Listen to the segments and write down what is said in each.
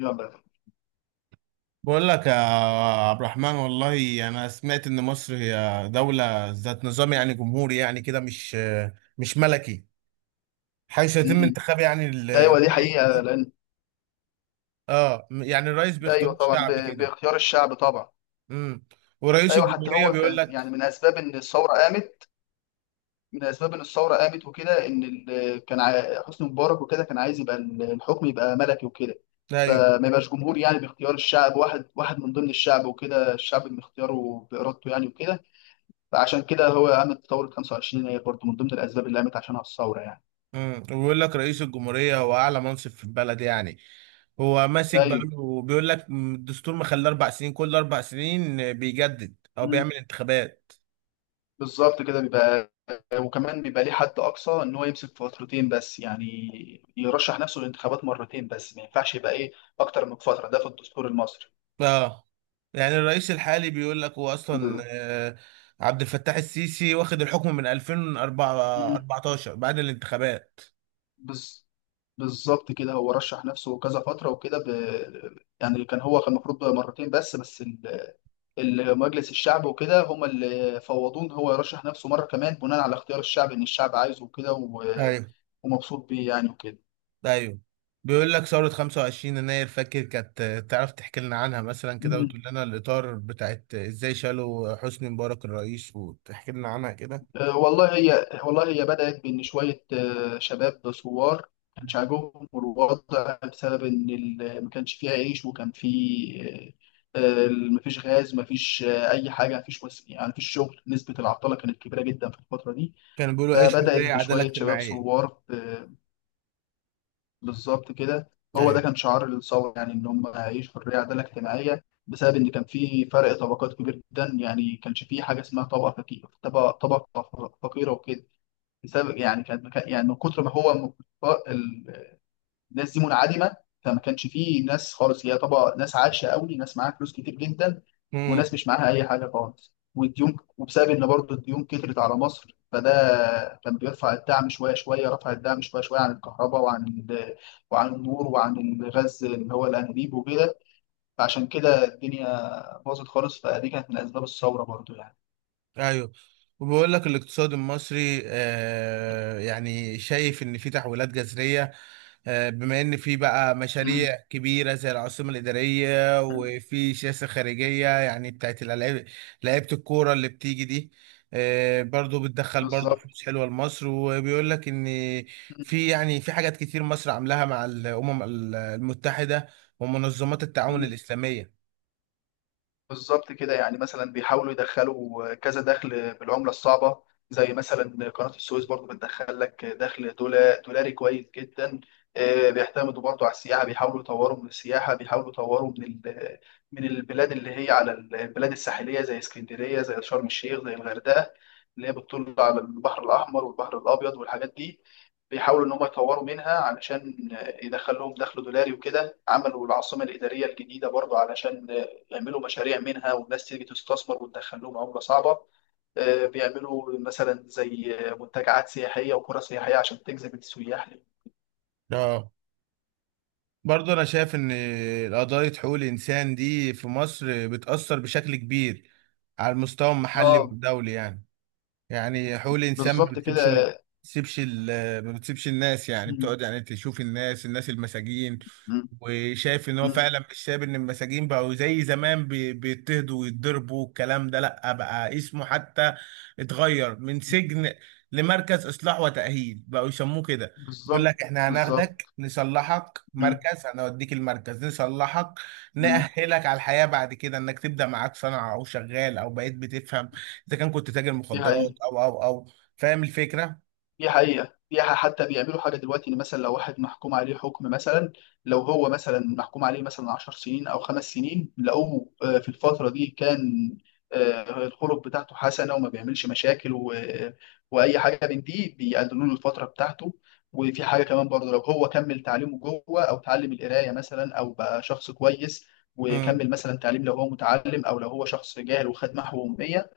يلا. بقول لك يا عبد الرحمن، والله انا سمعت ان مصر هي دولة ذات نظام يعني جمهوري، يعني كده مش ملكي. حيث يتم مم. انتخاب يعني ايوه، دي الرئيس حقيقه. كده. لان اه يعني الرئيس بيختار ايوه طبعا الشعب كده. باختيار الشعب طبعا. امم ورئيس ايوه، حتى الجمهورية هو بيقول لك يعني من اسباب ان الثوره قامت، من اسباب ان الثوره قامت وكده، ان كان حسني مبارك وكده كان عايز يبقى الحكم يبقى ملكي وكده، ايوه. فما يبقاش جمهور يعني باختيار الشعب، واحد واحد من ضمن الشعب وكده، الشعب من اختياره بارادته يعني وكده. فعشان كده هو قامت ثوره 25، هي برضه من ضمن الاسباب اللي قامت عشانها الثوره يعني. وبيقول لك رئيس الجمهورية هو اعلى منصب في البلد، يعني هو ماسك بقى. ايوه، وبيقول لك الدستور مخليه 4 سنين، كل 4 سنين بيجدد او بيعمل انتخابات. بالظبط كده بيبقى. وكمان بيبقى ليه حد اقصى ان هو يمسك فترتين بس يعني، يرشح نفسه للانتخابات مرتين بس، ما ينفعش يبقى ايه اكتر من فتره، ده في الدستور المصري. اه يعني الرئيس الحالي بيقول لك هو اصلا ب... عبد الفتاح السيسي واخد الحكم من مم. 2014 بعد الانتخابات. بز... بالظبط كده، هو رشح نفسه كذا فتره وكده. يعني كان هو كان المفروض بقى مرتين بس مجلس الشعب وكده هم اللي فوضوه ان هو يرشح نفسه مره كمان، بناء على اختيار الشعب ان الشعب عايزه وكده ايوه، ومبسوط بيه يعني وكده. ايوه. بيقول لك ثورة 25 يناير، فاكر كانت تعرف تحكي لنا عنها مثلا كده، وتقول لنا الإطار بتاعت ازاي شالوا حسني مبارك الرئيس، وتحكي لنا عنها كده. والله هي بدأت بإن شوية شباب ثوار، ما كانش عاجبهم الوضع، بسبب إن ما كانش فيه عيش، وكان فيه آه، مفيش غاز، مفيش أي حاجة، مفيش يعني مفيش شغل، نسبة العطلة كانت كبيرة جدا في الفترة دي. كانوا بيقولوا ايش؟ فبدأت حرية عدالة بشوية شباب اجتماعية. ثوار. بالظبط كده، هو ده ايوه، كان شعار الثورة يعني، إن هم يعيشوا حرية عدالة اجتماعية، بسبب إن كان في فرق طبقات كبير جدا يعني. كانش في حاجة اسمها طبقة فقيرة، طبقة فقيرة وكده، بسبب يعني كانت مكان يعني من كتر ما هو ال- الناس دي منعدمه، فما كانش فيه ناس خالص. هي طبعا ناس عايشه قوي، ناس معاها فلوس كتير جدا، امم، وناس مش معاها اي حاجه خالص، والديون. وبسبب ان برضه الديون كترت على مصر، فده كان بيرفع الدعم شويه شويه، رفع الدعم شويه شويه عن الكهرباء، وعن وعن النور، وعن الغاز اللي هو الانابيب وكده. فعشان كده الدنيا باظت خالص، فدي كانت من اسباب الثوره برضه يعني. ايوه. وبيقول لك الاقتصاد المصري يعني شايف ان في تحولات جذريه، بما ان في بقى امم. مشاريع كبيره زي العاصمه الاداريه، وفي سياسه خارجيه يعني بتاعت الالعاب، لعيبه الكوره اللي بتيجي دي. برضو بتدخل برضو بالظبط. فلوس حلوه لمصر. وبيقول لك ان في يعني في حاجات كتير مصر عاملاها مع الامم المتحده ومنظمات التعاون مم. الاسلاميه. بالظبط كده يعني، مثلا بيحاولوا يدخلوا كذا دخل بالعملة الصعبة. زي مثلا قناة السويس برضو، بتدخل لك دخل دولاري كويس جدا. بيعتمدوا برضو على السياحة، بيحاولوا يطوروا من السياحة، بيحاولوا يطوروا من من البلاد اللي هي على البلاد الساحلية، زي اسكندرية، زي شرم الشيخ، زي الغردقة، اللي هي بتطل على البحر الأحمر والبحر الأبيض والحاجات دي. بيحاولوا إن هم يطوروا منها علشان يدخل لهم دخل دولاري وكده. عملوا العاصمة الإدارية الجديدة برضو علشان بيعملوا مشاريع منها، والناس تيجي تستثمر وتدخل لهم عملة صعبة. بيعملوا مثلا زي منتجعات سياحية وقرى سياحية عشان تجذب السياح ليه. اه برضو انا شايف ان قضايا حقوق الانسان دي في مصر بتاثر بشكل كبير على المستوى المحلي اه، والدولي يعني. يعني حقوق الانسان ما بالظبط بتسيبش ما كده. بتسيبش ال- ما بتسيبش الناس، يعني مم. بتقعد يعني تشوف الناس المساجين. مم. وشايف ان هو مم. فعلا مش ساب ان المساجين بقوا زي زمان بيضطهدوا ويتضربوا، والكلام ده لا بقى اسمه حتى اتغير من سجن لمركز اصلاح وتأهيل بقوا يسموه كده. بيقول بالظبط. لك احنا هناخدك بالظبط. نصلحك، مم. مركز هنوديك المركز نصلحك مم. نأهلك على الحياة بعد كده، انك تبدأ معاك صنعة او شغال او بقيت بتفهم اذا كان كنت تاجر دي مخدرات حقيقة، او او او، فاهم الفكره. دي حقيقة. حتى بيعملوا حاجة دلوقتي، إن مثلا لو واحد محكوم عليه حكم مثلا، لو هو مثلا محكوم عليه مثلا 10 سنين أو خمس سنين، لقوه في الفترة دي كان الخلق بتاعته حسنة، وما بيعملش مشاكل وأي حاجة من دي، بيقللوا له الفترة بتاعته. وفي حاجة كمان برضه، لو هو كمل تعليمه جوه، أو تعلم القراية مثلا، أو بقى شخص كويس امم وكمل مثلا تعليم لو هو متعلم، أو لو هو شخص جاهل وخد محو أمية،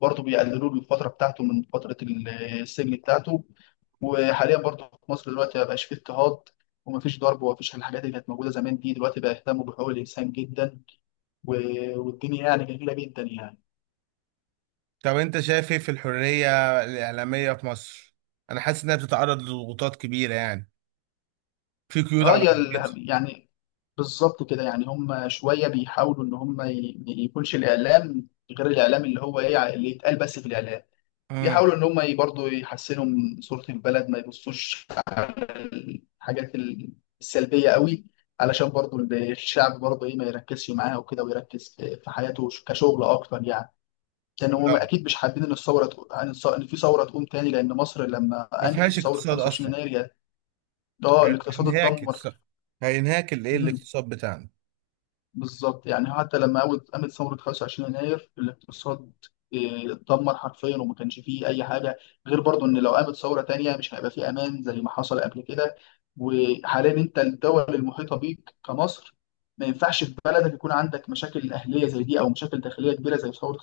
برضه بيقللوا له الفترة بتاعته من فترة السجن بتاعته. وحاليا برضه في مصر دلوقتي ما بقاش فيه اضطهاد، ومفيش ضرب، ومفيش الحاجات اللي كانت موجوده زمان دي. دلوقتي بقى يهتموا بحقوق الانسان جدا، والدنيا يعني جميله جدا يعني. طب انت شايف ايه في الحريه الاعلاميه في مصر؟ انا حاسس انها بتتعرض لضغوطات كبيره، يعني في قيود اه، على يا حريتها. يعني بالظبط كده يعني. هم شويه بيحاولوا ان هم ما يكونش الاعلام غير الاعلام اللي هو ايه اللي يتقال بس في الاعلام. امم بيحاولوا ان هم برضه يحسنوا من صوره البلد، ما يبصوش على الحاجات السلبيه قوي، علشان برضه الشعب برضه ايه ما يركزش معاها وكده، ويركز في في حياته كشغل اكتر يعني. لان هم اكيد مش حابين ان الثوره ان إن في ثوره تقوم تاني، لان مصر لما ما قامت فيهاش الثوره اقتصاد 25 اصلا. يناير ده الاقتصاد هينهاك اتدمر. اقتصاد، هينهاك الايه الاقتصاد بتاعنا. بالظبط، يعني حتى لما قامت ثورة 25 يناير الاقتصاد اتدمر حرفيا، وما كانش فيه أي حاجة. غير برضو إن لو قامت ثورة تانية، مش هيبقى فيه أمان زي ما حصل قبل كده. وحاليا أنت الدول المحيطة بيك كمصر، ما ينفعش في بلدك يكون عندك مشاكل أهلية زي دي، أو مشاكل داخلية كبيرة زي ثورة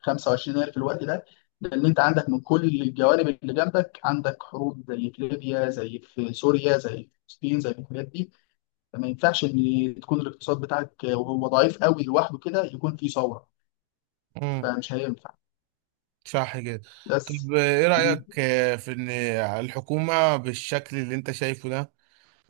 25 يناير في الوقت ده. لأن أنت عندك من كل الجوانب اللي جنبك، عندك حروب زي في ليبيا، زي في سوريا، زي في فلسطين، زي في الحاجات دي. فما ينفعش ان تكون الاقتصاد بتاعك وهو ضعيف قوي لوحده كده يكون فيه ثوره. امم، فمش هينفع. صح كده. طب بس. ايه مم. رايك في ان الحكومه بالشكل اللي انت شايفه ده،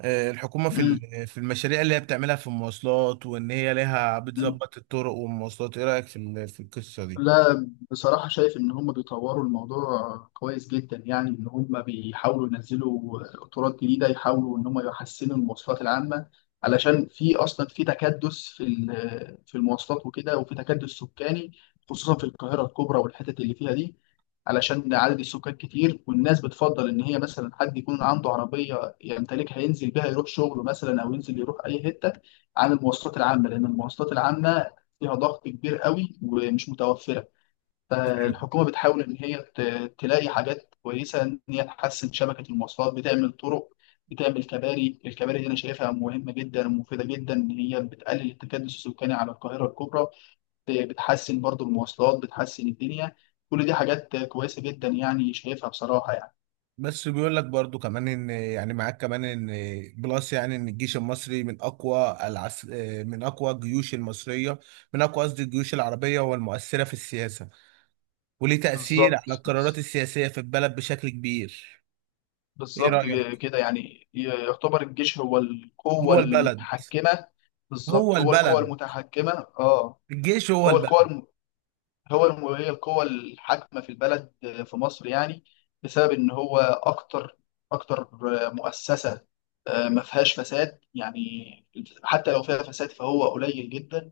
الحكومة في في المشاريع اللي هي بتعملها في المواصلات، وإن هي لها مم. بتظبط الطرق والمواصلات، إيه رأيك في في القصة دي؟ لا، بصراحة شايف إن هم بيطوروا الموضوع كويس جدا يعني، إن هم بيحاولوا ينزلوا قطارات جديدة، يحاولوا إن هم يحسنوا المواصلات العامة، علشان في أصلا في تكدس في في المواصلات وكده، وفي تكدس سكاني، خصوصا في القاهرة الكبرى والحتت اللي فيها دي. علشان عدد السكان كتير، والناس بتفضل إن هي مثلا حد يكون عنده عربية يمتلكها، ينزل بيها يروح شغله مثلا، أو ينزل يروح أي حتة، عن المواصلات العامة. لأن المواصلات العامة فيها ضغط كبير قوي، ومش متوفرة. فالحكومة بتحاول إن هي تلاقي حاجات كويسة، إن هي تحسن شبكة المواصلات، بتعمل طرق، بتعمل كباري. الكباري دي أنا شايفها مهمة جدا ومفيدة جدا، إن هي بتقلل التكدس السكاني على القاهرة الكبرى. بتحسن برضو المواصلات، بتحسن الدنيا. كل دي حاجات كويسة جدا يعني، شايفها بصراحة يعني. بس بيقول لك برضو كمان ان يعني معاك كمان ان بلس يعني ان الجيش المصري من اقوى العس... آه، من اقوى الجيوش المصريه، من اقوى قصدي الجيوش العربيه والمؤثره في السياسه، وليه تاثير على بالظبط. القرارات السياسيه في البلد بشكل كبير. ايه بالظبط رايك؟ كده، يعني يعتبر الجيش هو القوة هو البلد، المتحكمة. هو بالظبط، هو القوة البلد، المتحكمة. اه، الجيش هو هو القوى البلد. الم... هي القوى الحاكمة في البلد، في مصر يعني، بسبب إن هو أكتر. أكتر مؤسسة ما فيهاش فساد يعني. حتى لو فيها فساد فهو قليل جدا.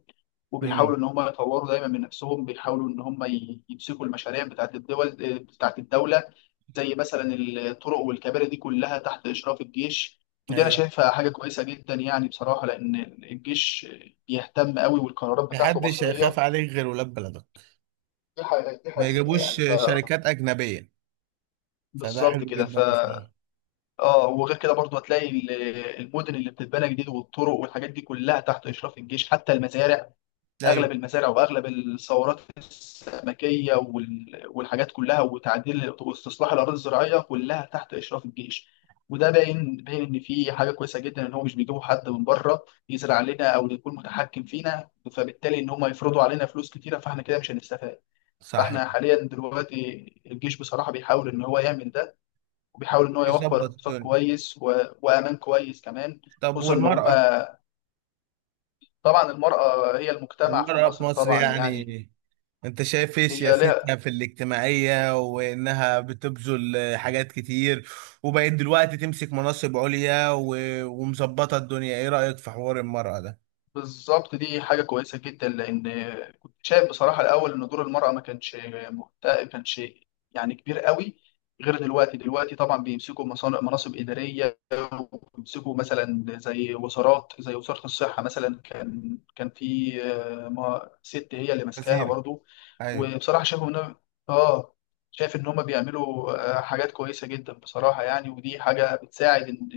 امم، وبيحاولوا إن هم يطوروا دايما من نفسهم، بيحاولوا إن هم يمسكوا المشاريع بتاعت الدول بتاعت الدولة. زي مثلا الطرق والكباري دي كلها تحت إشراف الجيش. ودي أنا ايوه. شايفها حاجة كويسة جدا يعني بصراحة، لأن الجيش بيهتم قوي، والقرارات بتاعته محدش مصيرية. هيخاف عليك غير ولاد بلدك، دي حقيقة، دي ما حقيقة يجيبوش يعني، ف شركات أجنبية، فده بالظبط حلو كده. جدا ف بصراحة. اه، وغير كده برضو هتلاقي المدن اللي بتتبنى جديد، والطرق والحاجات دي كلها تحت إشراف الجيش. حتى المزارع، أيوه، أغلب المزارع وأغلب الثورات السمكية والحاجات كلها، وتعديل واستصلاح الأراضي الزراعية كلها تحت إشراف الجيش. وده باين، باين إن في حاجة كويسة جدا، إن هو مش بيجيبوا حد من بره يزرع لنا، أو يكون متحكم فينا، فبالتالي إن هم يفرضوا علينا فلوس كتيرة، فإحنا كده مش هنستفاد. صح فاحنا كده، حاليا دلوقتي، الجيش بصراحة بيحاول ان هو يعمل ده، وبيحاول ان هو يوفر يظبط اقتصاد الدنيا. كويس وامان كويس كمان. طب خصوصا ان والمرأة، هما، طبعا المرأة هي المجتمع في المرأة في مصر مصر طبعا يعني. يعني أنت شايف إيه هي لها. سياستها في الاجتماعية؟ وإنها بتبذل حاجات كتير، وبقت دلوقتي تمسك مناصب عليا و... ومظبطة الدنيا، إيه رأيك في حوار المرأة ده؟ بالظبط، دي حاجة كويسة جدا، لأن كنت شايف بصراحة الأول إن دور المرأة ما كانش ما كانش يعني كبير قوي. غير دلوقتي، دلوقتي طبعا بيمسكوا مناصب إدارية، وبيمسكوا مثلا زي وزارات، زي وزارة الصحة مثلا، كان في ست هي اللي ماسكاها كثير، برضو. أيوه. وبصراحة شايفهم إن آه شايف إن هما بيعملوا حاجات كويسة جدا بصراحة يعني. ودي حاجة بتساعد، إن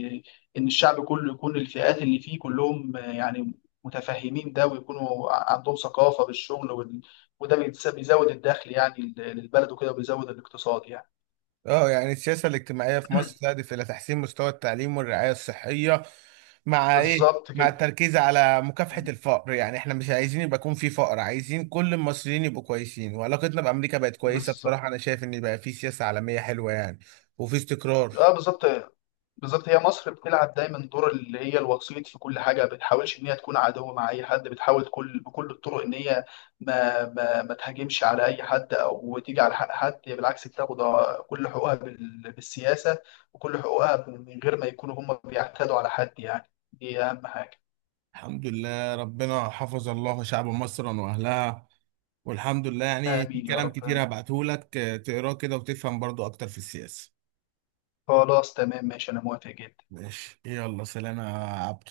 إن الشعب كله يكون الفئات اللي فيه كلهم يعني متفهمين ده، ويكونوا عندهم ثقافة بالشغل وده بيزود الدخل يعني للبلد وكده، وبيزود الاقتصاد يعني. اه يعني السياسة الاجتماعية في مصر تهدف إلى تحسين مستوى التعليم والرعاية الصحية، مع إيه؟ بالظبط مع كده. التركيز على مكافحة الفقر، يعني إحنا مش عايزين يبقى يكون في فقر، عايزين كل المصريين يبقوا كويسين. وعلاقتنا بأمريكا بقت كويسة بصراحة، بالظبط. أنا شايف إن بقى في سياسة عالمية حلوة يعني، وفي استقرار. اه، بالظبط. بالظبط، هي مصر بتلعب دايما دور اللي هي الوسيط في كل حاجه. ما بتحاولش ان هي تكون عدو مع اي حد، بتحاول بكل الطرق ان هي ما ما تهاجمش على اي حد، او تيجي على حق حد. هي بالعكس بتاخد كل حقوقها بالسياسه، وكل حقوقها من غير ما يكونوا هم بيعتدوا على حد يعني. دي اهم حاجه. الحمد لله، ربنا حفظ الله شعب مصر وأهلها، والحمد لله. يعني في امين يا كلام رب، كتير آمين. هبعته لك تقراه كده وتفهم برضو أكتر في السياسة. خلاص تمام، ماشي، انا موافق جدا. ماشي، يلا، سلام يا عبد